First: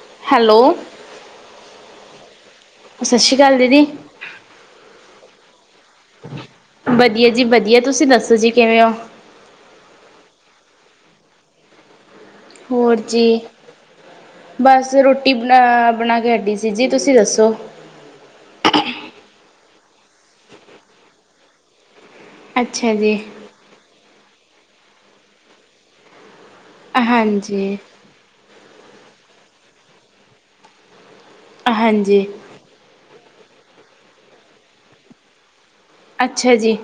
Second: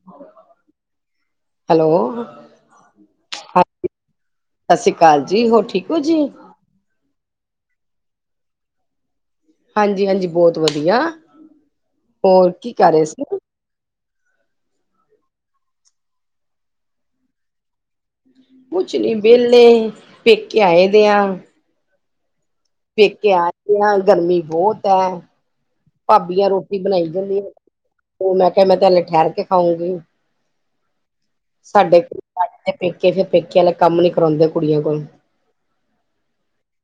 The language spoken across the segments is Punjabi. ਦ ਹੈਲੋ। ਹੈਲੋ। ਸਤਿ ਸ਼੍ਰੀ ਅਕਾਲ ਹਾਂ ਦੀਦੀ। ਸਤਿ ਸ੍ਰੀ ਅਕਾਲ ਜੀ, ਹੋਰ ਠੀਕ ਹੋ ਜੀ? ਵਧੀਆ ਜੀ ਵਧੀਆ। ਤੁਸੀਂ ਦੱਸੋ ਜੀ ਕਿਵੇਂ ਹੋ? ਹਾਂਜੀ-ਹਾਂਜੀ, ਬੋਤ ਵਧੀਆ। ਕੀ ਕਰ ਹੋਰ ਰਹੇ ਸੀ ਜੀ। ਬਸ, ਰੋਟੀ ਬਣਾ ਅ ਬਣਾ ਕੇ ਹਟੀ ਸੀ ਜੀ, ਤੁਸੀਂ ਦੱਸੋ। ਕੁਛ ਨੀ ਵੈਲੇ, ਪੇਕੇ ਆਏ ਦੇਆ। ਅੱਛਾ ਜੀ ਪੇਕੇ ਆ ਗਏ ਆਂ, ਗਰਮੀ ਬੋਤ ਐ। ਭਾਬੀਆਂ ਰੋਟੀ ਬਣਾਈ ਜਾਂਦੀਆਂ। ਹਾਂਜੀ ਮੈਂ ਕੇਆ, ਮੈਂ ਤੇ ਹੱਲੇ ਠਹਿਰ ਕੇ ਖਾਊਂਗੀ। ਸਾਡੇ ਹਾਂਜੀ ਪੇਕੇ ਫੇਰ, ਪੇਕੇ ਵਾਲੇ ਕੰਮ ਨੀ ਕਰਾਉਂਦੇ ਕੁੜੀਆਂ ਕੋਲ। ਅੱਛਾ ਜੀ।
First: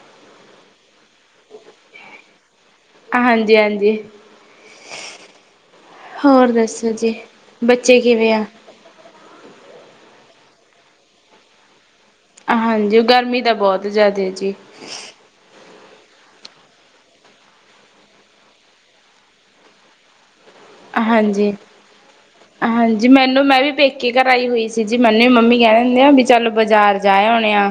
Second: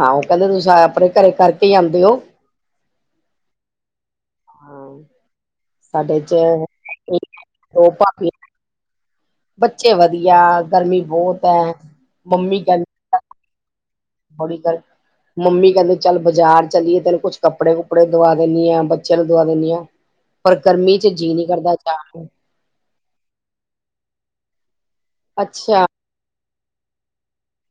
ਹਾਂ, ਓ ਕੈਂਦੇ ਤੁਸਾਂ ਆਪਣੇ ਘਰੇ ਕਰਕੇ ਈਂ ਆਉਂਦੇਓ। ਹਾਂਜੀ-ਹਾਂਜੀ। ਹਾਂ ਸਾਡੇ ਚ ਹੋਰ ਦੱਸੋ ਜੀ, ਦੋ ਬੱਚੇ ਭਾਬੀਆਂ ਕਿਵੇਂ ਆ? ਬੱਚੇ ਵਧੀਆ, ਗਰਮੀ ਬੋਤ ਐ। ਹਾਂਜੀ, ਓ ਗਰਮੀ ਤਾਂ ਬੋਤ ਬੜੀ ਗਰ ਮੰਮੀ ਕੈਦੇ ਚੱਲ ਬਾਜ਼ਾਰ ਚੱਲੀਏ, ਤੈਨੂੰ ਕੁਛ ਕੱਪੜੇ-ਕੁੱਪੜੇ ਦਵਾ ਦਿੰਨੀਂ ਆ, ਬੱਚੇਆਂ ਨੂੰ ਦਵਾ ਦੇਨੀ ਆਂ। [inaudible] ਪਰ, ਗਰਮੀ ਚ ਜੀਅ ਨੀਂ ਹਾਂਜੀ ਕਰਦਾ ਜਾਨ ਨੂੰ। ਹਾਂਜੀ ਮੈਨੂੰ ਮੈਂ ਵੀ ਪੇਕੇ ਘਰ ਆਈ ਹੋਈ ਸੀ ਜੀ ਮੈਨੂੰ ਵੀ ਮੰਮੀ ਕੈ ਅੱਛਾ ਦਿੰਦੇ ਆ ਵੀ ਚੱਲ ਬਾਜ਼ਾਰ ਜਾਇਆ ਓਣੇਆ,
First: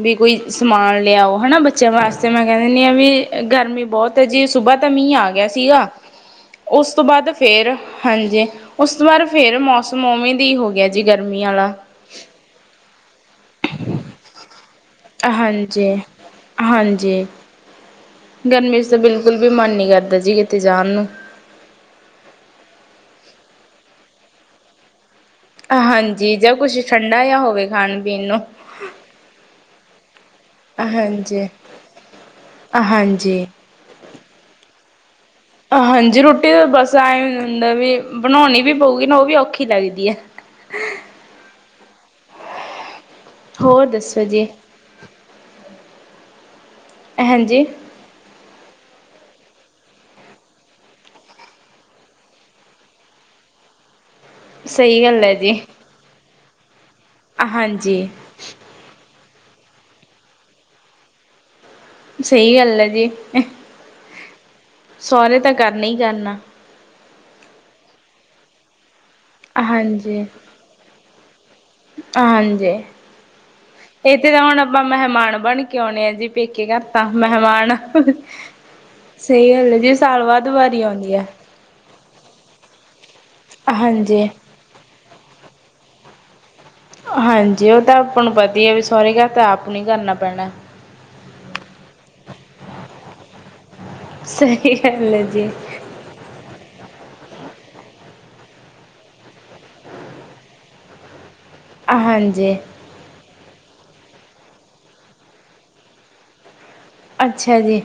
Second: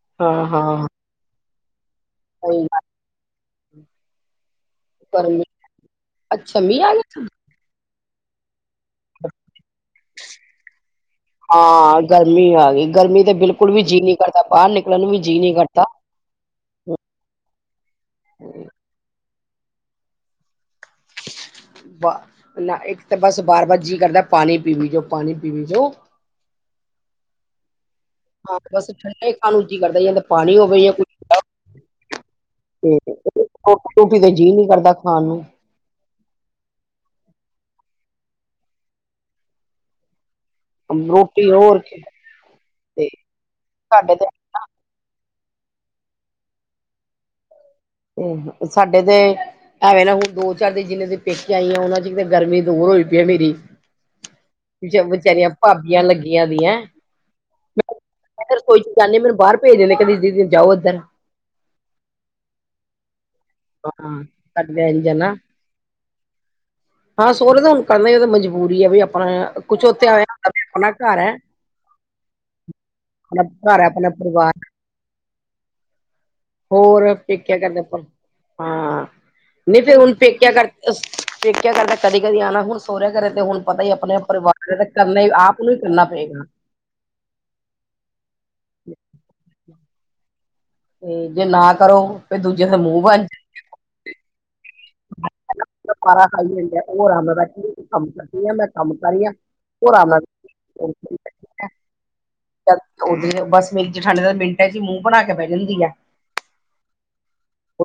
ਵੀ ਕੋਈ ਹਾਂ ਹਾਂ ਸਮਾਨ ਲਿਆਓ ਹੈਨਾ ਬੱਚਿਆਂ ਵਾਸਤੇ। ਫੇਰ ਮੈਂ ਕੇਹ ਸਹੀ ਗੱਲ ਦਿੰਦੀ ਆ ਵੀ ਗਰਮੀ ਬੋਤ ਜੀ ਸੁਬਾਹ ਤਾਂ ਮੀਂਹ ਆ ਗਰਮੀ ਗਿਆ ਸੀਗਾ। ਅੱਛਾ, ਮੀਹ ਆ ਉਸ ਗਿਆ ਤੋਂ ਸੀਗਾ। ਬਾਅਦ ਫੇਰ ਹਾਂਜੀ, ਉਸ ਤੋਂ ਬਾਦ ਫੇਰ ਮੌਸਮ ਓਵੇਂ ਦੀ ਹੋ ਗਿਆ ਜੀ, ਗਰਮੀ ਆਲਾ। ਹਾਂ ਗਰਮੀ ਆ ਗਈ, ਗਰਮੀ ਤੇ ਬਿਲਕੁਲ ਵੀ ਜੀਅ ਨੀਂ ਬਾਰ ਨਿਕਲਣ ਨੂੰ ਵੀ ਹਾਂਜੀ-ਹਾਂਜੀ, ਗਰਮ ਤੇ ਬਿਲਕੁਲ ਵੀ ਮਨ ਨੀ ਕਰਦਾ ਜੀ, ਕਿਤੇ ਜਾਣ ਨੂੰ। ਨਾ ਇੱਕ ਤਾਂ ਬਸ ਬਾਰ-ਬਾਰ ਜੀਅ ਕਰਦਾ ਪਾਣੀ ਪੀਵ ਜੋ। ਪਾਣੀ ਪੀਵੀ ਜੋ ਹਾਂਜੀ, ਜਾਂ ਕੁਛ ਠੰਡਾ ਜਾ ਹੋਵੇ ਖਾਣ-ਪੀਣ ਨੂੰ। ਹਾਂ ਬਸ, ਠੰਡਾ ਖਾਣ ਨੂੰ ਜੀ ਕਰਦਾ ਜਾਂਦਾ। ਪਾਣੀ ਹੋਵੇ ਯਾਂ ਕੁਛ ਹਾਂਜੀ ਹਾਂਜੀ [unintelligible] ਰੋਟੀ-ਰੂਟੀ ਤੇ ਜੀਅ ਨੀ ਕਰਦਾ ਖਾਣ ਨੂੰ। ਹਾਂਜੀ ਰੋਟੀ ਬਸ ਐਂ ਹੁੰਦਾ ਵੀ ਬਣਾਉਣੀ ਵੀ ਪਊਗੀ ਨਾ ਓਵੀ ਔਖੀ ਲੱਗਦੀ ਐ। ਰੋਟੀ ਹੋਰ ਕੇ ਤੇ ਹੋਰ ਸਾਡੇ ਦੱਸੋ ਤੇ ਜੀ। ਹਾਂਜੀ। ਤੇ ਸਾਡੇ ਤੇ ਐਵੇਂ ਨਾ ਹੁਣ ਦੋ-ਚਾਰ ਦੇ ਜਿੰਨਾਂ ਦੇ ਪੇਕੇਆਂ ਆਈ ਆ ਓਨਾਂ ਚਿਰ ਗਰਮੀ ਦੂਰ ਹੋਈ ਪਈਐ ਮੇਰੀ। ਸਈ ਗੱਲ ਐ ਜੀ। ਯਾਂ ਲੱਗੀਆਂ ਦੀਆਂ ਹਾਂਜੀ। ਅਰ ਕੋਈ ਜਾਨੇ ਮੈਨੂੰ ਬਾਹਰ ਭੇਜ ਦਿੰਦੇ, ਦੀਦੀ ਜਾਓ ਓਦਰ। ਸਈ ਗੱਲ ਐਜੀ। ਹਾਂ ਸਾਡੇ ਇੰਝ ਨਾ ਸੋਂਹਰੇ ਤਾਂ ਕਰਨਾ ਈ ਕਰਨਾ ਈ। ਹਾਂ ਸੋਹਰੇ ਦਾ ਹੁਣ ਕਰਨਾ ਪੈਂਦਾ, ਓ ਤਾਂ ਮਜਬੂਰੀ ਐ ਵੀ ਅਪਨੀ। ਕੁਛ ਓਥੇ ਐਂ ਹਾਂਜੀ ਹੁੰਦਾ ਵੀ ਆਪਣਾ ਘਰ ਐ ਹਾਂਜੀ। [unintelligible] ਏਥੇ ਤਾਂ ਹੁਣ ਆਪਾਂ ਮੈਹਮਾਨ ਬਣ ਕੇ ਆਉਣੇ ਆ ਜੀ ਪੇਕੇ ਘਰ ਹੋਰ ਤਾਂ ਪੇਕਿਆ ਮੈਹਮਾਨ ਕਰਦੇ ਪਰ ਹਾਂ ਸਈ ਗੱਲ ਐ ਜੀ ਸਾਲ ਬਾਦ ਵਾਰੀ ਆਉਂਦੀ ਐ। ਪੇਕੇਆਂ ਘਰ ਤਾਂ ਕਦੀ ਕਦੀ ਆਨਾ ਹੁਣ ਸੋਰੇ ਘਰੇ ਤੇ ਹੁਨ ਪਤਾ ਈ ਅਪਨੇ ਹਾਂਜੀ। ਪਰਿਵਾਰ [unintelligible] ਕਰਨਾ ਈ ਆਪ ਨੂੰ ਈ ਕਰਨਾ ਪਏਗਾ। ਹਾਂਜੀ ਓ ਤਾਂ ਆਪਾਂ ਨੂੰ ਪਤਾ ਈ ਐ ਵੀ ਸੋਰੇ ਘਰ ਤਾਂ ਆਪ ਨੂੰ ਈ ਕਰਨਾ ਪੈਣਾ। ਤੇ ਜੇ ਨਾ ਕਰੋ ਫੇਰ ਦੂਜੇ ਦੇ ਮੂੰਹ ਬਨ ਜਾ ਸਈ ਗੱਲ ਐ ਜੀ। [unintelligible] ਓ ਆਰਾਮ ਨਾਲ ਬੈਠੀ ਹੁੰਦੀ ਕੰਮ ਕਰਦੀ ਆਂ, ਮੈਂ ਕੰਮ ਕਰ ਰੀ ਆਂ ਓ ਆਰਾਮ ਨਾਲ [unintelligible] ਹਾਂਜੀ। [unintelligible] ਬਸ ਮੇਰੀ ਜੇਠਾਣੀ ਤਾਂ ਮਿੰਟਾਂ 'ਚ ਈ ਮੂੰਹ ਬਣਾ ਕੇ ਬੈ ਜਾਂਦੀ ਐ। ਅੱਛਾ ਜੀ।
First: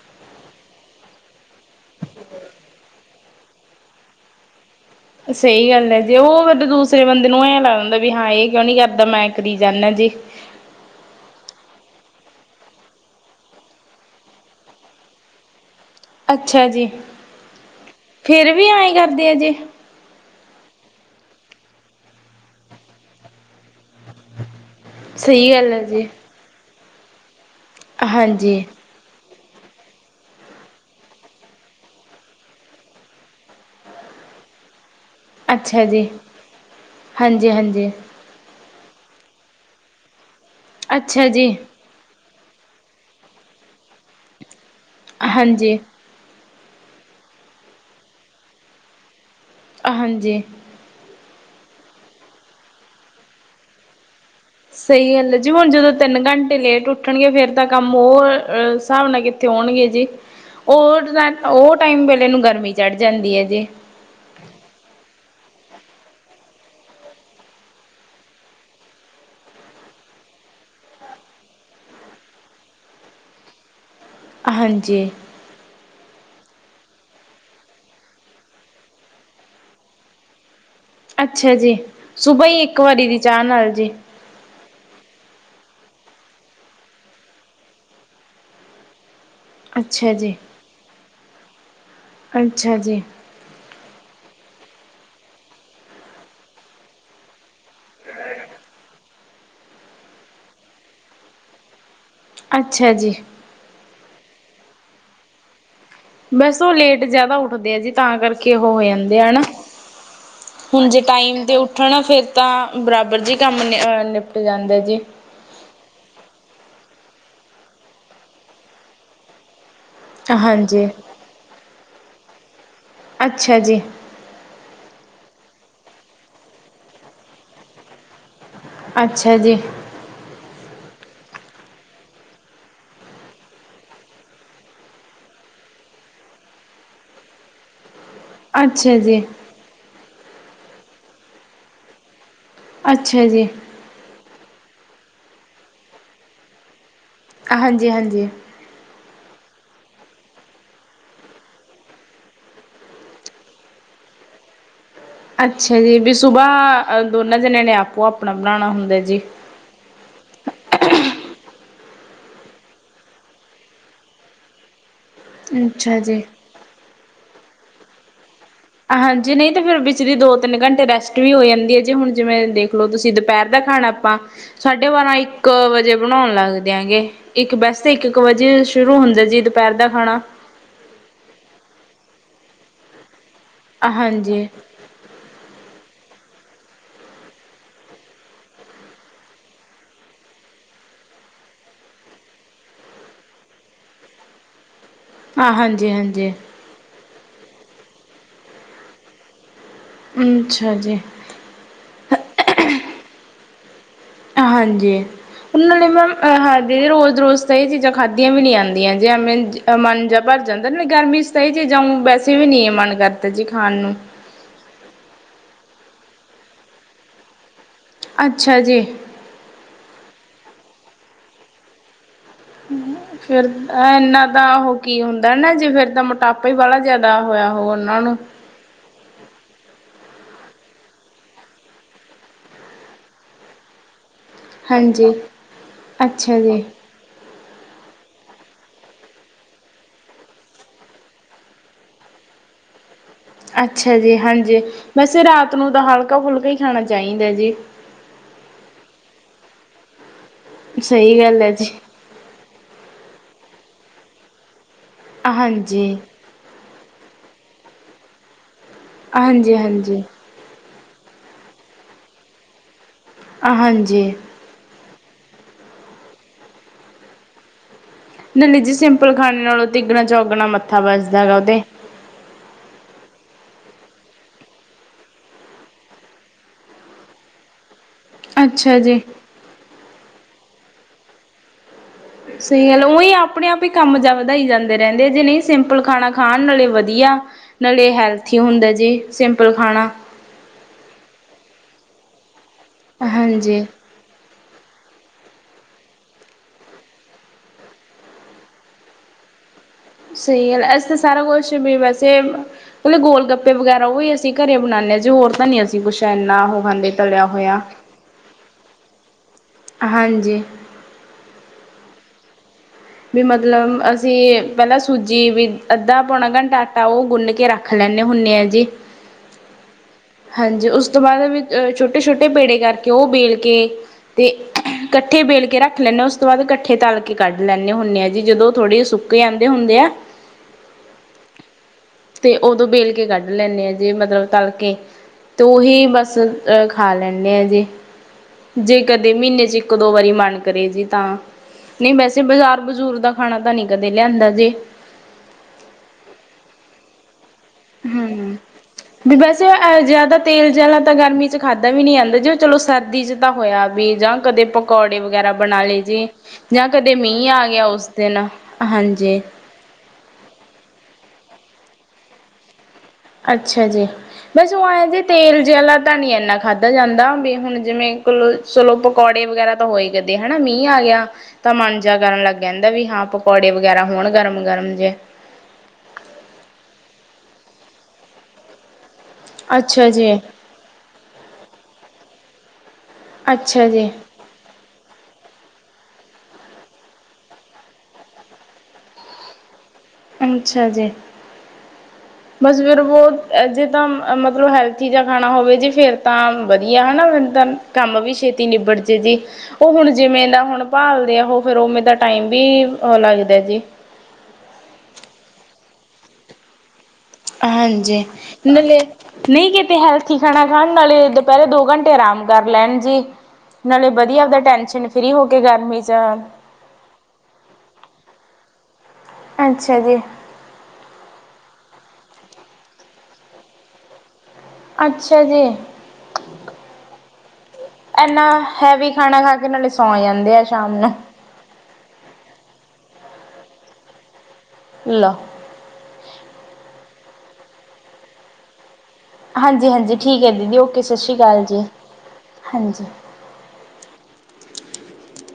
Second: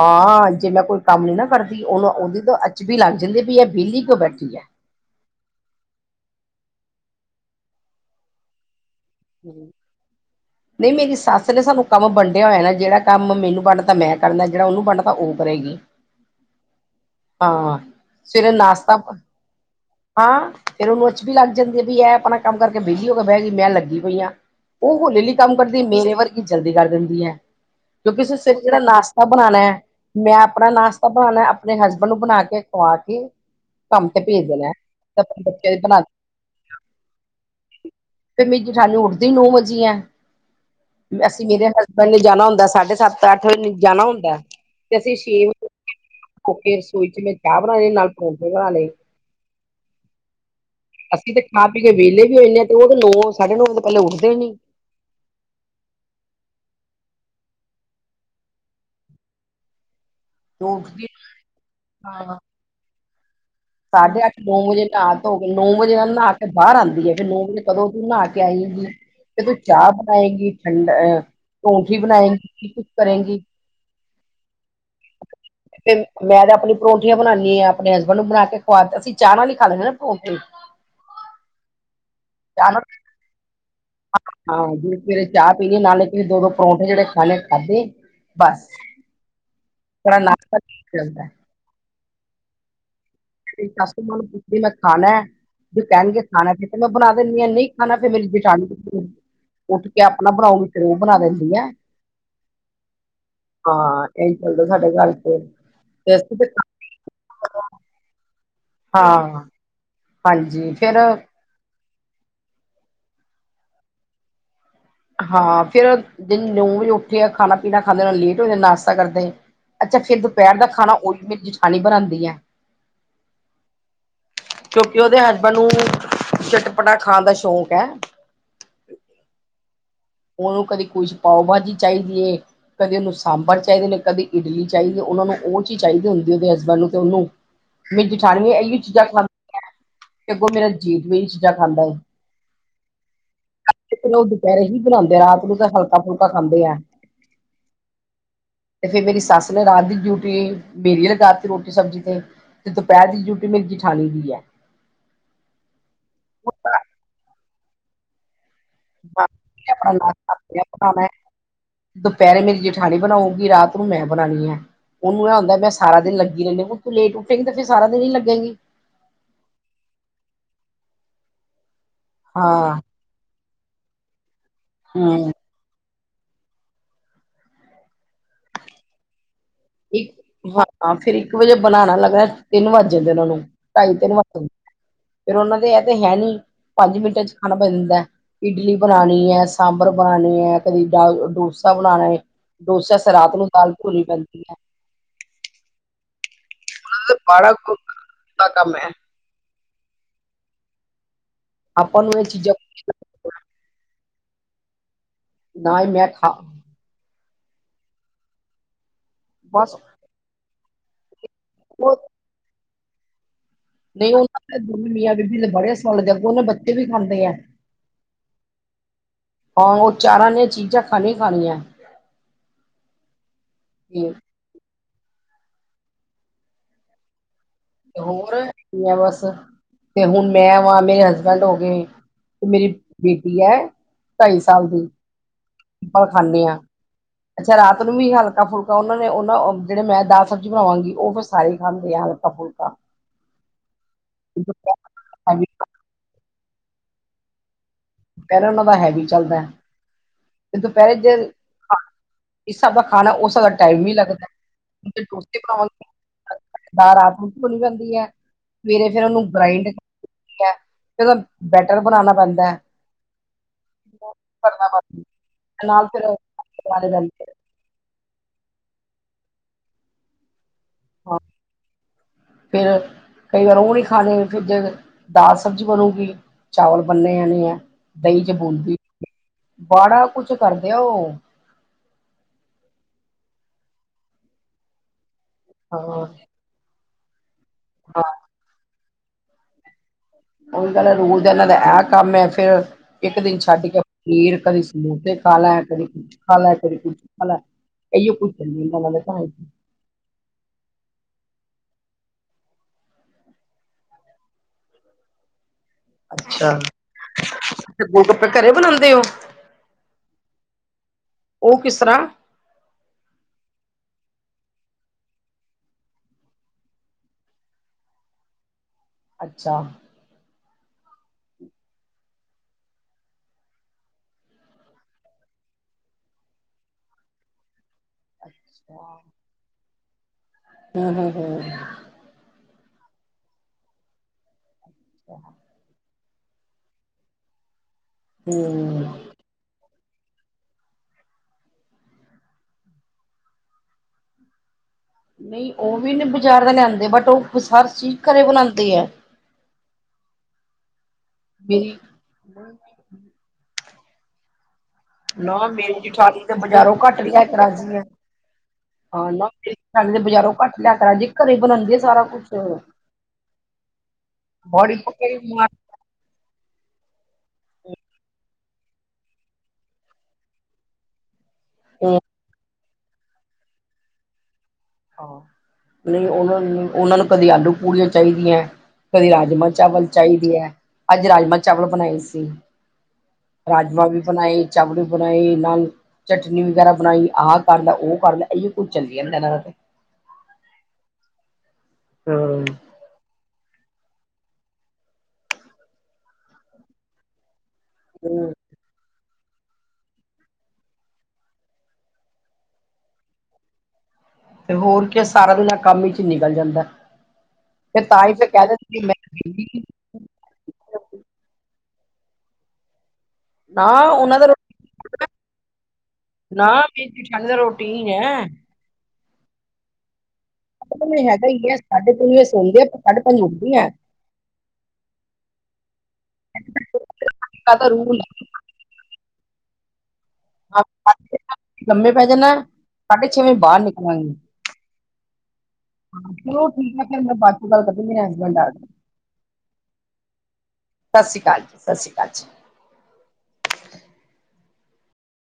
ਹਾਂ ਜੇ ਮੈਂ ਕੋਈ ਕੰਮ ਨੀ ਨਾ ਕਰਦੀ ਓਨੂੰ ਓਂਦੀ ਤਾਂ ਅਚਬੀ ਲੱਗ ਜਾਂਦੀ ਵੀ ਇਹ ਵੇਲੀ ਕਯੋਂ ਬੈਠੀ ਐ। ਸਈ ਗੱਲ ਐ ਜੇ ਓ ਦੂਸਰੇ ਬੰਦੇ ਨੂੰ ਐਂ ਲੱਗ ਦਦਾ ਵੀ ਹਾਂ ਏ ਕਯੋਂ ਨੀ ਕਰਦਾ ਮੈਂ ਕਰੀ ਜਾਂਨਾ ਜੇ। ਨਈ ਮੇਰੀ ਸੱਸ ਨੇ ਸਾਨੂੰ ਕੰਮ ਵੰਡਿਆ ਹੋਇਆ ਨਾ ਜੇੜਾ ਕੰਮ ਮੈਨੂੰ ਵੰਡਤਾਂ ਮੈਂ ਕਰਨਾ ਜਿਹੜਾ ਓਹਨੂੰ ਵੰਡਤਾਂ ਓ ਕਰੇਗੀ, ਅੱਛਾ ਜੀ। ਹਾਂ ਸਵੇਰੇ ਫੇਰ ਵੀ ਐਏਂ ਨਾਸ਼ਤਾ ਕਰਦੇ ਆ ਜੀ। ਹਾਂ ਫਿਰ ਓਨੂੰ ਅਚਬੀ ਲੱਗ ਜਾਂਦੀ ਏ ਬਈ ਐ ਅਪਣਾ ਕੰਮ ਕਰਕੇ ਵੇਲੀ ਹੋ ਕੇ ਬੈ ਗੀ ਮੈਂ ਲੱਗੀ ਪਈ ਆਂ। ਓ ਹੋਲੀ-ਹੋਲੀ ਸਹੀ ਕੰਮ ਗੱਲ ਕਰਦੀ ਹੈ ਜੀ। ਮੇਰੇ ਵਰਗੀ ਜਲਦੀ ਕਰ ਦੇਂਦੀ ਐ ਕਿਉਂਕਿ ਅਸੀਂ ਹਾਂਜੀ। ਸਵੇਰੇ ਦਾ ਨਾਸ਼ਤਾ ਤਾ ਬਣਾਣਾ ਐ ਮੈਂ ਆਪਣਾ ਨਾਸ਼ਤਾ ਬਣਾਣਾ ਐ, ਆਪਣੇ ਹਸਬੈਂਡ ਨੂੰ ਬਣਾ ਕੇ ਖਵਾ ਕੇ ਕੰਮ ਤੇ ਭੇਜਨਾ ਐ। ਅੱਛਾ ਜੀ, ਹਾਂਜੀ-ਹਾਂਜੀ। ਫਿਰ ਮੇਰੀ ਜੇਠਾਨੀ ਉੱਠਦੀ ਈ ਨੋ ਵਜੇ ਐ, ਅੱਛਾ ਅਸੀਂ ਜੀ। ਮੇਰੇ ਹਸ ਬੈਂਡ ਨੇ ਜਾਣਾ ਹੁੰਦਾ ਐ ਸਾਢੇ ਸੱਤ-ਅੱਠ ਵਜੇ ਜਾਣਾ ਹੁੰਦਾ ਤੇ ਅਸੀਂ ਛੇ ਵਜੇ ਉੱਠ ਕੇ ਹੋਕੇ ਰਸੋਈ 'ਚ ਮੈਂ ਚਾ ਬਣਾ ਲਈ ਨਾਲ ਪਰੌਠੇ ਬਣਾ ਲੇ। ਹਾਂਜੀ। ਅਸੀਂ ਤੇ ਖਾ ਪੀ ਕੇ ਵੇਲੇ ਵੀ ਹੋ ਜਾਨੇ ਆਂ ਤੇ ਓ ਤਾਂ ਨੋ ਸਾਢੇ ਨੋ ਵਜੇ ਤੋਂ ਪੈਲੇ ਉਠਦੇ ਨੀ। ਸਈ ਗੱਲ ਐ ਜੀ ਹੁਣ ਜਦੋਂ ਤਿੰਨ ਘੰਟੇ ਲੇਟ ਉੱਠਣਗੇ ਫੇਰ ਤਾਂ ਕੰਮ ਓ ਹਿਸਾਬ ਨਾਲ ਕੀ ਤੇ ਆਉਣਗੇ ਜੀ, ਉਹ ਓ ਉੱਠਦੀ [unintelligible] ਓ ਟਾਈਮ ਵੇਲੇ ਹਾਂ ਏਨੂੰ ਗਰਮੀ ਚੜ੍ਹ ਜਾਂਦੀ ਏ ਜੀ। ਸਾਢੇ ਅੱਠ ਨੋ ਵਜੇ ਨਹਾ ਧੋ ਕੇ ਨੋ ਵਜੇ ਨਹਾ ਕੇ ਬਾਰ ਆਂਦੀ ਏ ਫਿਰ ਨੋ ਵਜੇ ਕਦੋਂ ਤੂੰ ਨਹਾ ਕੇ ਆਏਂਗੀ। ਕਦੋ ਚਾਹ ਬਨਾਏਂਗੀ ਠੰਡ ਅ ਪਰੌਂਠੀ ਬਨਾਏਗੀ ਕੀ ਕੁਛ ਕਰੇਂਗੀ। ਹਾਂਜੀ। ਤੇ ਮੈਂ ਤਾਂ ਆਪਨੀ ਪਰੌਠੀਆਂ ਬਨਾਨੀ ਆਂ ਅਪਨੇ ਹਸਬੈਂਡ ਨੂੰ ਬਨਾ ਕੇ ਖ਼ਵਾਤਾ ਅਸੀਂ ਚਾਹ ਨਾਲ ਈ ਖਾ ਲੈਂਦੇ ਨਾ ਪਰੋਠੇ। ਅੱਛਾ ਜੀ, ਸੁਬਾਹ ਈ ਇੱਕ ਨਾਲ ਵਾਰੀ ਦੀ ਚਾਹ ਨਾਲ ਜੀ। ਹਾਂ ਜਿਵੇਂ ਸਵੇਰੇ ਚਾਹ ਪੀਨੀ ਨਾਲੇ ਕਿ ਦੋ ਦੋ ਪਰੌਂਠੇ ਜੇੜੇ ਖਾਨੇ ਖਾਧੇ ਬਸ। ਅੱਛਾ ਥੋੜਾ ਜੀ, ਨਾਸ਼ਤਾ ਚੱਲਦਾ ਅੱਛਾ ਜੀ। ਤੇ ਸੱਸੂ ਮਾਂ ਨੂੰ ਪੁੱਛਦੀ ਮੈਂ ਖਾਨਾ ਐ। ਜੇ ਕੈਨਗੇ ਖਾਨਾ ਫੇਰ ਤੇ ਮੈਂ ਬਣਾ ਦਿੰਦੀ ਹਾਂ ਨਹੀਂ ਖਾਣਾ ਫਿਰ ਮੇਰੀ ਜਠਾਣੀ ਉੱਠ ਕੇ ਆਪਣਾ ਬਣਾਓ ਫੇਰ ਓ ਬਣਾ ਦੇਂਦੀ ਐ। ਅੱਛਾ ਜੀ। ਹਾਂ ਏਹੀ ਚੱਲਦਾ ਸਾਡੇ ਘਰ ਤੇ। ਤੇ ਅਸੀਂ ਤੇ ਬਸ ਓ ਲੇਟ ਜਾਦਾ ਉੱਠਦੇ ਐ ਜੀ ਤਾਂ ਕਰ ਕਿ ਉਹ ਹੋ ਜਾਂਦੇ ਆ ਹਨਾ ਹਾਂ ਹਾਂਜੀ ਹੁਣ ਫਿਰ ਜੇ ਟਾਈਮ ਤੇ ਉੱਠ ਨਾ ਫਿਰ ਤਾਂ ਬਰਾਬਰ ਜੀ ਕੰਮ ਨਿ ਨਿਪਟ ਜਾਂਦਾ ਜੀ। ਹਾਂ ਫੇਰ ਜਨ ਨੌ ਵਜੇ ਉੱਠੇ ਆ ਖਾਣਾ ਪੀਣਾ ਖਾਂਦੇ ਨਾਲ ਲੇਟ ਹੋ ਜਾਂ ਨਾਸ਼ਤਾ ਕਰਦੇ। ਅੱਛਾ ਫਿਰ ਦੁਪੈਰ ਦਾ ਹਾਂਜੀ, ਖਾਣਾ ਓ ਵੀ ਮੇਰੀ ਜਠਾਣੀ ਬਣਾਂਦੀ ਐ। ਅੱਛਾ ਜੀ। ਕਿਉਂਕਿ ਉਦੇ ਹਸਬੈਂਡ ਨੂੰ ਚਟਪਟਾ ਖਾਣ ਦਾ ਸ਼ੌਂਕ ਐ। ਅੱਛਾ ਜੀ। ਉਨੂੰ ਕਦੇ ਕੁਛ ਪਾਓ ਭਾਜੀ ਚਾਈਦੀ ਏ। ਕਦੇ ਉਨੂੰ ਸਾਂਬਰ ਚਾਈਦੇ ਨੇ ਕਦੇ ਇਡਲੀ ਚਾਈਦੀ ਉਨਾਂ ਨੂੰ ਓ ਚੀਜ਼ ਚਾਈਦੀ ਹੁੰਦੀ ਉਦੇ ਹਸਬੈਂਡ ਨੂੰ ਤੇ ਉਨੂੰ ਮੇਰੀ ਜਠਾਣੀ ਵੀ ਇਹੀ ਅੱਛਾ ਚੀਜ਼ਾਂ ਜੀ, ਖਾਂਦੀ ਅੱਗੋਂ ਮੇਰਾ ਜੇਠ ਵੀ ਇਹੀ ਚੀਜ਼ਾਂ ਖਾਂਦਾ ਏ। ਅੱਛਾ ਜੀ। ਫਿਰ ਓ ਦੁਪੈਰੇ ਹੀ ਬਣਾਂਦੇ ਆ ਰਾਤ ਨੂੰ ਤਾਂ ਹਲਕਾ ਫੁਲਕਾ ਖਾਂਦੇ ਐ। ਹਾਂਜੀ-ਹਾਂਜੀ ਤੇ ਫਿਰ ਮੇਰੀ ਸੱਸ ਨੇ ਰਾਤ ਦੀ ਡਿਊਟੀ ਮੇਰੀ ਲਗਾ ਦਿੱਤੀ ਰੋਟੀ ਸਬਜ਼ੀ ਤੇ ਤੇ ਦੁਪੈਰ ਦੀ ਡਿਊਟੀ ਮੇਰੀ ਜੇਠਾਣੀ ਦੀ ਐ। ਅੱਛਾ ਜੀ ਵੀ ਸੁਬਾਹ ਦੋਨਾਂ ਜਣਿਆਂ ਨੇ ਆਪੋ ਆਪਣਾ ਬਣਾਣਾ ਹੁੰਦਾ ਜੀ। ਆਪਣਾ ਕਰ ਆਪਣੀਆਂ ਪਕਾਵਾਂ। ਦੁਪੈਰੇ ਮੇਰੀ ਜੇਠਾਣੀ ਬਣਾਉਗੀ ਰਾਤ ਨੂੰ ਮੈਂ ਬਣਾਣੀ ਆਂ। ਉਨੂੰ ਇਹ ਹੁੰਦਾ ਮੈਂ ਅੱਛਾ ਸਾਰਾ ਦਿਨ ਜੀ, ਲੱਗੀ ਰੈਂਣੀ ਆਂ ਤੂੰ ਲੇਟ ਉਠੇਗੀ ਤੇ ਫਿਰ ਸਾਰਾ ਦਿਨ ਈ ਲਗੇਗੀ। ਹਾਂਜੀ ਨਈ ਤੇ ਫਿਰ ਵਿਚਲੀ ਦੋ ਤਿੰਨ ਘੰਟੇ ਰੈਸਟ ਵੀ ਹੋ ਜਾਂਦੀ ਏ ਜੇ ਹੁਣ ਜਿਵੇਂ ਹਾਂ ਦੇਖਲੋ ਤੁਸੀ ਦੁਪੈਰ ਦਾ ਖਾਣਾ ਆਪਾਂ ਸਾਢੇ ਬਾਰਾਂ ਇ ਹਮ ਇੱਕ ਵਜੇ ਬਣਾਉਣ ਲੱਗਦੇ ਆਂਗੇ ਇੱਕ ਵੈਸੇ ਇੱਕ-ਇੱਕ ਵਜੇ ਸ਼ੁਰੂ ਹੁੰਦਾ ਜੀ। ਦੁਪਹਿਰ ਦਾ ਖਾਣਾ ਇੱਕ ਹਾਂ ਫਿਰ ਇੱਕ ਵਜੇ ਬਣਾਣਾ ਲੱਗਣਾ ਤਿੰਨ ਵੱਜ ਜਾਂਦੇ ਉਨਾਂ ਨੂੰ ਢਾਈ ਤਿੰਨ ਵੱਜ ਹਾਂਜੀ ਜਾਂ ਫਿਰ ਉਨਾਂ ਦੇ ਐ ਤੇ ਹੈ ਨੀ ਪੰਜ ਮਿੰਟਾਂ 'ਚ ਖਾਣਾ ਬਣ ਜਾਂਦਾ। ਇਡਲੀ ਬਣਾਣੀ ਐ ਸਾਂਬਰ ਬਣਾਣੀ ਐ ਕਦੀ ਡ ਡੋਸਾ ਬਣਾਣਾ ਏ। ਡੋਸਾ ਸ ਰਾਤ ਨੂੰ ਦਾਲ ਭੂਲੀ ਪੈਂਦੀ ਐ। ਹਾਂ ਹਾਂਜੀ-ਹਾਂਜੀ ਉਨਾਂ ਦਾ ਬਾੜਾ [unintelligible] ਕੰਮ ਐ। ਅੱਛਾ ਜੀ। ਆਪ ਨੂੰ ਏ ਚੀਜ਼ਾਂ ਹਾਂਜੀ ਉਨਾਂ ਨਾ ਹੀ ਲਈ ਮੈਂ ਮੈਮ ਖਾ ਹਾਂਜੀ ਰੋਜ਼-ਰੋਜ਼ ਤਾਂ ਏ ਚੀਜ਼ਾਂ ਖਾਧੀਆਂ ਵੀ ਨਈ ਜਾਂਦੀਆਂ। ਜੀ ਹਾਂਜੀ ਬਸ ਮਨ ਜਿਹਾ ਭਰ ਜਾਂਦਾ ਗਰਮੀ 'ਚ ਤਾਂ ਈ ਜੇ ਚੀਜਾਂ ਉਹ ਆਊਂ ਵੈਸੇ ਵੀ ਨੀ ਆ ਮਨ ਕਰਦ ਤੇ ਜੀ ਖਾਣ ਨੂੰ ਓ ਦੇ ਦੋਨ ਮੀਆਂ ਬੀਬੀ ਦੇ ਬੜੇ ਸੌਣ ਦੇ ਅੱਗੋ ਬੱਚੇ ਵੀ ਖਾਂਦੇ ਆ। ਅੱਛਾ ਜੀ। ਹਾਂ ਓ ਚਾਰਾਂ ਨੇ ਚੀਜ਼ਾਂ ਖਾਣੀ ਈ ਖਾਣੀਆਂ। ਫਿਰ ਐ ਤੇ ਇਨਾ ਤਾਂ ਓ ਕੀ ਹੁੰਦਾ ਨਾ ਜੇ ਫਿਰ ਤਾਂ ਮੋਟਾਪਾ ਈ ਬੜਾ ਜਾਦਾ ਹੋਇਆ ਹੋਰ ਤੇ ਹੋਰ ਕੀ ਆ ਬਸ ਤੇ ਹੁਣ ਮੈਂ ਵਾਂ ਮੇਰੇ ਹਸਬੈਂਡ ਹੋ ਗਏ ਤੇ ਮੇਰੀ ਬੇਟੀ ਐ। ਢਾਈ ਸਾਲ ਦੀ ਹਾਂਜੀ ਤਾਂ ਅੱਛਾ ਖਾਂਣੇ ਆਂ। ਜੀ ਅੱਛਾ ਰਾਤ ਨੂੰ ਵੀ ਹਲਕਾ ਫੁਲਕਾ ਉਨਾਂ ਨੇ ਉਨਾਂ ਜੇੜੇ ਮੈਂ ਦਾਲ ਸਬਜ਼ੀ ਬਣਾਵਾਂਗੀ ਓ ਪਸੰ ਸਾਰੇ ਖਾਂਦੇ ਆ ਹਲਕਾ ਫੁਲਕਾ ਅੱਛਾ ਜੀ ਤੇ ਹਾਂਜੀ ਵੈਸੇ ਦੁਪਹਿਰ ਹੈਵੀ, ਰਾਤ ਨੂੰ ਤਾਂ ਹਲਕਾ ਫੁਲਕਾ ਈ ਖਾਣਾ ਚਾਈਦਾ ਜੀ। ਕੈਲੇ ਉਨਾਂ ਦਾ ਹੈਵੀ ਚੱਲਦਾ। ਦੁਪਹਿਰੇ ਜੇ ਸਹੀ ਗੱਲ ਹੈ ਜੀ ਇਸ ਹੱਥ ਦਾ ਖਾਣਾ, ਉਸ ਹਿਸਾਬ ਦਾ ਟਾਈਮ ਈ ਲੱਗਦਾ। ਨਹੀਂ ਤੇ ਕੋਫਤੇ ਬਣਾਵਾਂਗੀ, ਹਾਂਜੀ ਦਾਲ ਰਾਤ ਨੂੰ ਘੁਲ ਜਾਂਦੀ ਐ। ਸਵੇਰੇ ਫਿਰ ਉਹਨੂੰ ਹਾਂਜੀ ਗ੍ਰਾਈੰਡ [inaudible] ਹਾਂਜੀ ਫਿਰ ਉਹਦਾ ਬੈਟਰ ਬਣਾਣਾ ਪੈਂਦੈ। ਹਾਂਜੀ। ਫੜਨਾ [unintelligible] ਨਾਲ ਫਿਰ, ਗੁਰਦੁਆਰੇ ਜਾਂਦੇ। ਨਹੀਂ-ਨਹੀਂ ਜੀ, ਸਿੰਪਲ ਖਾਣੇ ਨਾਲੋਂ ਤਿਗਣਾ-ਚੌਗਣਾ ਮੱਥਾ ਬਚਦਾ ਗਾ ਓਹਦੇ। ਫੇਰ ਕਈ ਵਾਰ ਓ ਨਹੀਂ ਖਾਣੇ, ਫਿਰ ਜੇ ਦਾਲ, ਸਬਜ਼ੀ ਬਣੂਗੀ ਚਾਵਲ ਬਣਨੇ ਆਣੇ ਆ। ਦਹੀਂ'ਚ ਬੂਂਦੀ, ਅੱਛਾ ਜੀ ਬਾੜਾ ਕੁਛ ਕਰਦੇ ਆ ਓ। ਸਹੀ ਗੱਲ ਉਂਈ ਆਪਣੇ-ਆਪ ਹ ਕੰਮ ਜਾਂ ਵਧਾਈ ਜਾਂਦੇ ਨੇਂ, ਰਹਿੰਦੇ ਜੇ, ਨਹੀਂ ਸਿੰਪਲ ਹਾਂ ਖਾਣਾ ਖਾਣ ਨਾਲੇ ਵਧੀਆ, ਨਾਲੇ ਹਾਂ ਹੈਲਥੀ ਹੁੰਦਾ ਜੇ, ਸਿੰਪਲ ਖਾਣਾ। ਉਹੀ ਗੱਲ ਰੂਲ ਦਾ ਇਹਨਾਂ ਦਾ ਆ ਕੰਮ ਐ, ਫੇਰ ਇੱਕ ਦਿਨ ਹਾਂਜੀ ਛੱਡਕੇ ਖੀਰ ਕਦੀ ਸਮੋਸੇ ਖਾਲੈ, ਕਦੀ ਕੁਛ ਖਾਲੈ, ਕਦੀ ਕੁਛ ਖਾਲੈ। ਏਈਓ ਕੁੱਛ ਚਲੀ ਜਾਂਦਾ, ਉਹਨਾਂ ਘਰ'ਚ। ਸਹੀ ਗੱਲ, ਅਸੀਂ ਤਾਂ ਸਾਰਾ ਕੁਛ ਵੀ ਵੈਸੇ ਕੱਲੇ ਗੋਲਗੱਪੇ ਵਗੈਰਾ ਓਈ ਅਸੀਂ ਘਰੇ ਬਣਾਂਨੇ ਆ, ਜੀ ਹੋਰ ਤਾਂ ਨੀ ਅਸੀਂ ਕੁਛ ਚੈਨਾ, ਅੱਛਾ ਉਹ ਖਾਂਦੇ ਤਲਿਆ ਹੋਇਆ। ਤੇ ਗੋਲਗੱਪੇ ਘਰੇ ਬਣਾਂਦੇ ਓ? ਹਾਂਜੀ। ਉਹ ਕਿਸ ਤਰ੍ਹਾਂ? ਵੀ ਮਤਲਬ ਅਸੀ, ਪਹਿਲਾਂ ਸੂਜੀ ਵੀ, ਅੱਧਾ ਪੌਣਾ ਘੰਟਾ ਆਟਾ ਉਹ ਗੁੰਨਕੇ ਰੱਖ ਰੱਖ ਲੈਂਨੇ ਹੁੰਨੇ ਆ ਜੀ। ਅੱਛਾ। ਹਾਂਜੀ, ਉਸ ਤੋਂ ਬਾਅਦ ਵੀ ਅ ਛੋਟੇ-ਛੋਟੇ ਪੇੜੇ ਕਰਕੇ, ਉਹ ਬੇਲਕੇ ਤੇ ਕੱਠੇ ਬੇਲਕੇ ਰੱਖ ਲੈਂਨੇ, ਉਸ ਤੋਂ ਬਾਅਦ ਕੱਠੇ ਤਲਕੇ ਕੱਢ ਲੈਂ ਹੁੰਨੇ ਆ ਜੀ, ਜਦੋਂ ਥੋੜੇ ਅੱਛਾ ਸੁੱਕ ਆਂਦੇ ਹੁੰਦੇ ਆ। ਹਾਂ, ਹਾਂ, ਹਾਂ। ਤੇ ਉਦੋਂ ਬੇਲਕੇ ਕੱਢ ਲੈਂਨੇ ਆ, ਜੇ ਮਤਲਬ ਤਲਕੇ, ਤੇ ਓਹੀ ਬਸ ਅਹ ਖਾ ਲੈਂਨੇ ਆ ਜੇ, ਜੇ ਹੂੰ ਕਦੇ ਮ੍ਹੀਨੇ'ਚ ਇ ਇੱਕ-ਦੋ ਵਾਰੀ ਮਨ ਕਰੇ ਜੀ ਤਾਂ, ਨਹੀਂ ਵੈਸੇ ਬਜ਼ਾਰ ਬਜ਼ੁਰ ਦਾ ਖਾਣਾ ਤਾਂ ਨਹੀਂ ਕਦੇ ਲਿਆਂਦਾ ਜੇ। ਨਹੀਂ ਉਹ ਵੀ ਬਜ਼ਾਰ ਦਾ ਲਿਆਂਂਦੇ, ਬਟ ਓ ਹਰ ਚੀਜ਼ ਘਰੇ ਬਣਾਂਦੇ ਆ। ਵੀ ਵੈਸੇ, ਜ਼ਿਆਦਾ ਤੇਲ ਜੇ ਆਲਾ ਤਾ ਗਰਮੀ'ਚ ਖਾਧਾ ਮੇਰੀ ਵੀ ਨਹੀਂ ਜਾਂਦਾ, ਜੇ ਉਹ ਚਲੋ ਸਰ ਚ ਤਾ ਹੋਇਆ ਵੀ, ਜਾਂ ਕਦੇ ਪ ਪਕੌੜੇ ਵਗੈਰਾ ਨਾ ਬਣਾ ਮੇਰੀ ਲਏ ਜੇ, ਜਠਾਣੀ ਤੇ ਜਾਂ ਬਾਜ਼ਾਰੋਂ ਕਦੇ ਘੱਟ ਲਿਆ ਮੀਂਹ ਕੇ ਆਗਿਆ ਰਾਜੀ ਓਸ ਦਿਨ, ਹਾਂਜੀ। ਣੀ ਤਾ ਬਜ਼ਾਰੋਂ ਘੱਟ ਲਿਆਕੇ ਰਾਜੀ, ਘਰੇ ਬਣਾਂਦੀ ਆ ਸਾਰਾ ਕੁੱਛ। ਅੱਛਾ ਜੀ, ਬਸ ਉਹ ਐਂ ਜੀ ਪਕੜੀ ਤੇਲ ਮਾਰ ਜੇ ਆਲਾ ਤਾਂ ਨਹੀਂ ਇੰਨਾ ਖਾ ਧਾ ਜਾਂਦਾ, ਵੀ ਹੁਣ ਜਿਵੇਂ ਕੋਲੋ, ਚਲੋ ਪਕੌੜੇ ਵਗੈਰਾ ਤਾਂ ਹੋਈ ਕਦੇ, ਹਨਾ ਮੀਂਹ ਆਗਿਆ ਤਾਂ ਮਨ ਜਾ ਹੂੰ, ਕਰਨ ਲੱਗ ਜਾਂਦਾ, ਵੀ ਹਾਂ ਪਕੌੜੇ ਵਗੈਰਾ ਹੋਣ ਗਰਮ-ਗਰਮ ਜੇ। ਨਹੀਂ ਉਹਨਾਂ ਨੂੰ, ਉਹਨਾਂ ਨੂੰ ਕਦੇ ਆਲੂ-ਪੂੜੀਆਂ ਚਾਹੀਦੀਆਂ, ਕਦੇ ਰਾਜ ਰਾਜਮਾਂ-ਚਾਵਲ ਅੱਛਾ ਜੀ, ਚਾਹੀਦੀ ਐ, ਅੱਜ ਰਾਜਮਾਂ-ਚਾਵਲ ਬਣਾਏ ਸੀ। ਅੱਛਾ ਰਾਜਮਾਂ ਜੀ, ਵੀ ਬਣਾਏ, ਚਾਵਲ ਵੀ ਬਣਾਏ, ਨਾਲ ਚਟਨੀ ਵਗੈਰਾ ਬਣਾਈ ਆਹ ਕਰਲੈ, ਉਹ ਕਰਲੈ, ਐਈ ਕੁਝ ਚੱਲੀ ਜਾਂਦਾ ਇਹਨਾਂ ਦਾ ਤੇ। ਅੱਛਾ ਜੀ। ਹਮ ਬਸ ਫਿਰ ਵੋ ਜੇ ਤਾਂ ਮਤਲਬ ਹੈਲਥ ਚਿਜਾ ਖਾਣਾ ਹੋਵੇ ਜੇ ਫੇਰ ਤਾਂ ਵਧੀਆ ਹਨਾ [unintelligible] ਕੰਮ ਵੀ ਛੇਤੀ ਨਿਬੜ ਜੇ ਜੀ ਤੋ ਹੁਣ ਜਿਵੇਂ ਦਾ ਹੁਣ ਭਾਲਦੇ ੲੈ ਓਹ ਫੇਰ ਓਵੇ ਦਾ ਟਾਈਮ ਵੀ ਅ ਲੱਗਦਾ ਜੀ। ਤੇ ਹੋਰ ਕੀ ਸਾਰਾ ਦਿਨਾਂ ਕੰਮ ਈ ਚ ਨਿਕਲ ਜਾਂਦੈ ਹਾਂਜੀ, ਨਲੇ ਮੈਂ ਨਈ ਬਿਜੀ ਕਿਤੇ ਹੈਲ ਖੀ ਖਾਣਾ ਖਾਣ ਨਾਲੇ ਦੁਪੈਰੇ ਦੋ ਘੰਟੇ ਅਰਾਮ ਕੱਰ ਲੈਣ ਜੀ। ਨਾ ਨਾਲੇ ਉਹਨਾਂ ਵਧੀਆ ਦਾ ਆਪਦਾ ਟੈਸ਼ਨ ਫ੍ਰੀ ਹੋ ਕੇ ਗਰਮੀ ਚੋ ਨਾ ਮੇਰੀ ਜੇਠਾਣੀ ਦਾ ਰੂਟੀਨ ਹੈ ਅੱਛਾ ਜੀ। ਹੈਗਾ ਈ ਐ ਸਾਡੇ ਤਿਨ ਵਜੇ ਸੋਦੇ ਐ ਸਾਡੇ ਪੰਜ ਉਠਦੀ ਐ। ਅੱਛਾ ਜੀ, ਇੱਕ ਆਹ ਦਾ ਰੂਲ ੲੈਨਾ ਹੈਵੀ ਖਾਣਾ ਖਾ ਕੇ ਨਾਲੇ, ਸੌ ਜਾਂਦੇ ਆ ਸ਼ਾਮ ਨੂੰ ਲੰਬੇ ਪੈ ਜਾਣਾ, ਸਾਢੇ ਛੇ ਵਜੇ ਬਾਰ ਨਿਕਲਾਗੀ ਲਾ ਚਲੋ ਠੀਕ ੲੈ, ਫੇਰ ਮੈਂ ਬਾਦ ਚ ਗੱਲ ਕਰਦੀ ਮੇਰੇ ਹਸਬੈਂਡ ਆਗੇ। ਹਾਂਜੀ-ਹਾਂਜੀ ਠੀਕ ੲੈ ਦੀਦੀ ਓਕੇ ਸਤਿ ਸਸ਼੍ਰੀ ਸ਼੍ਰੀ ਅਕਾਲ ਕਾਲ ਜੀ, ਸਤਿ ਸ਼੍ਰੀ ਅਕਾਲ ਜੀ ਹਾਂਜੀ।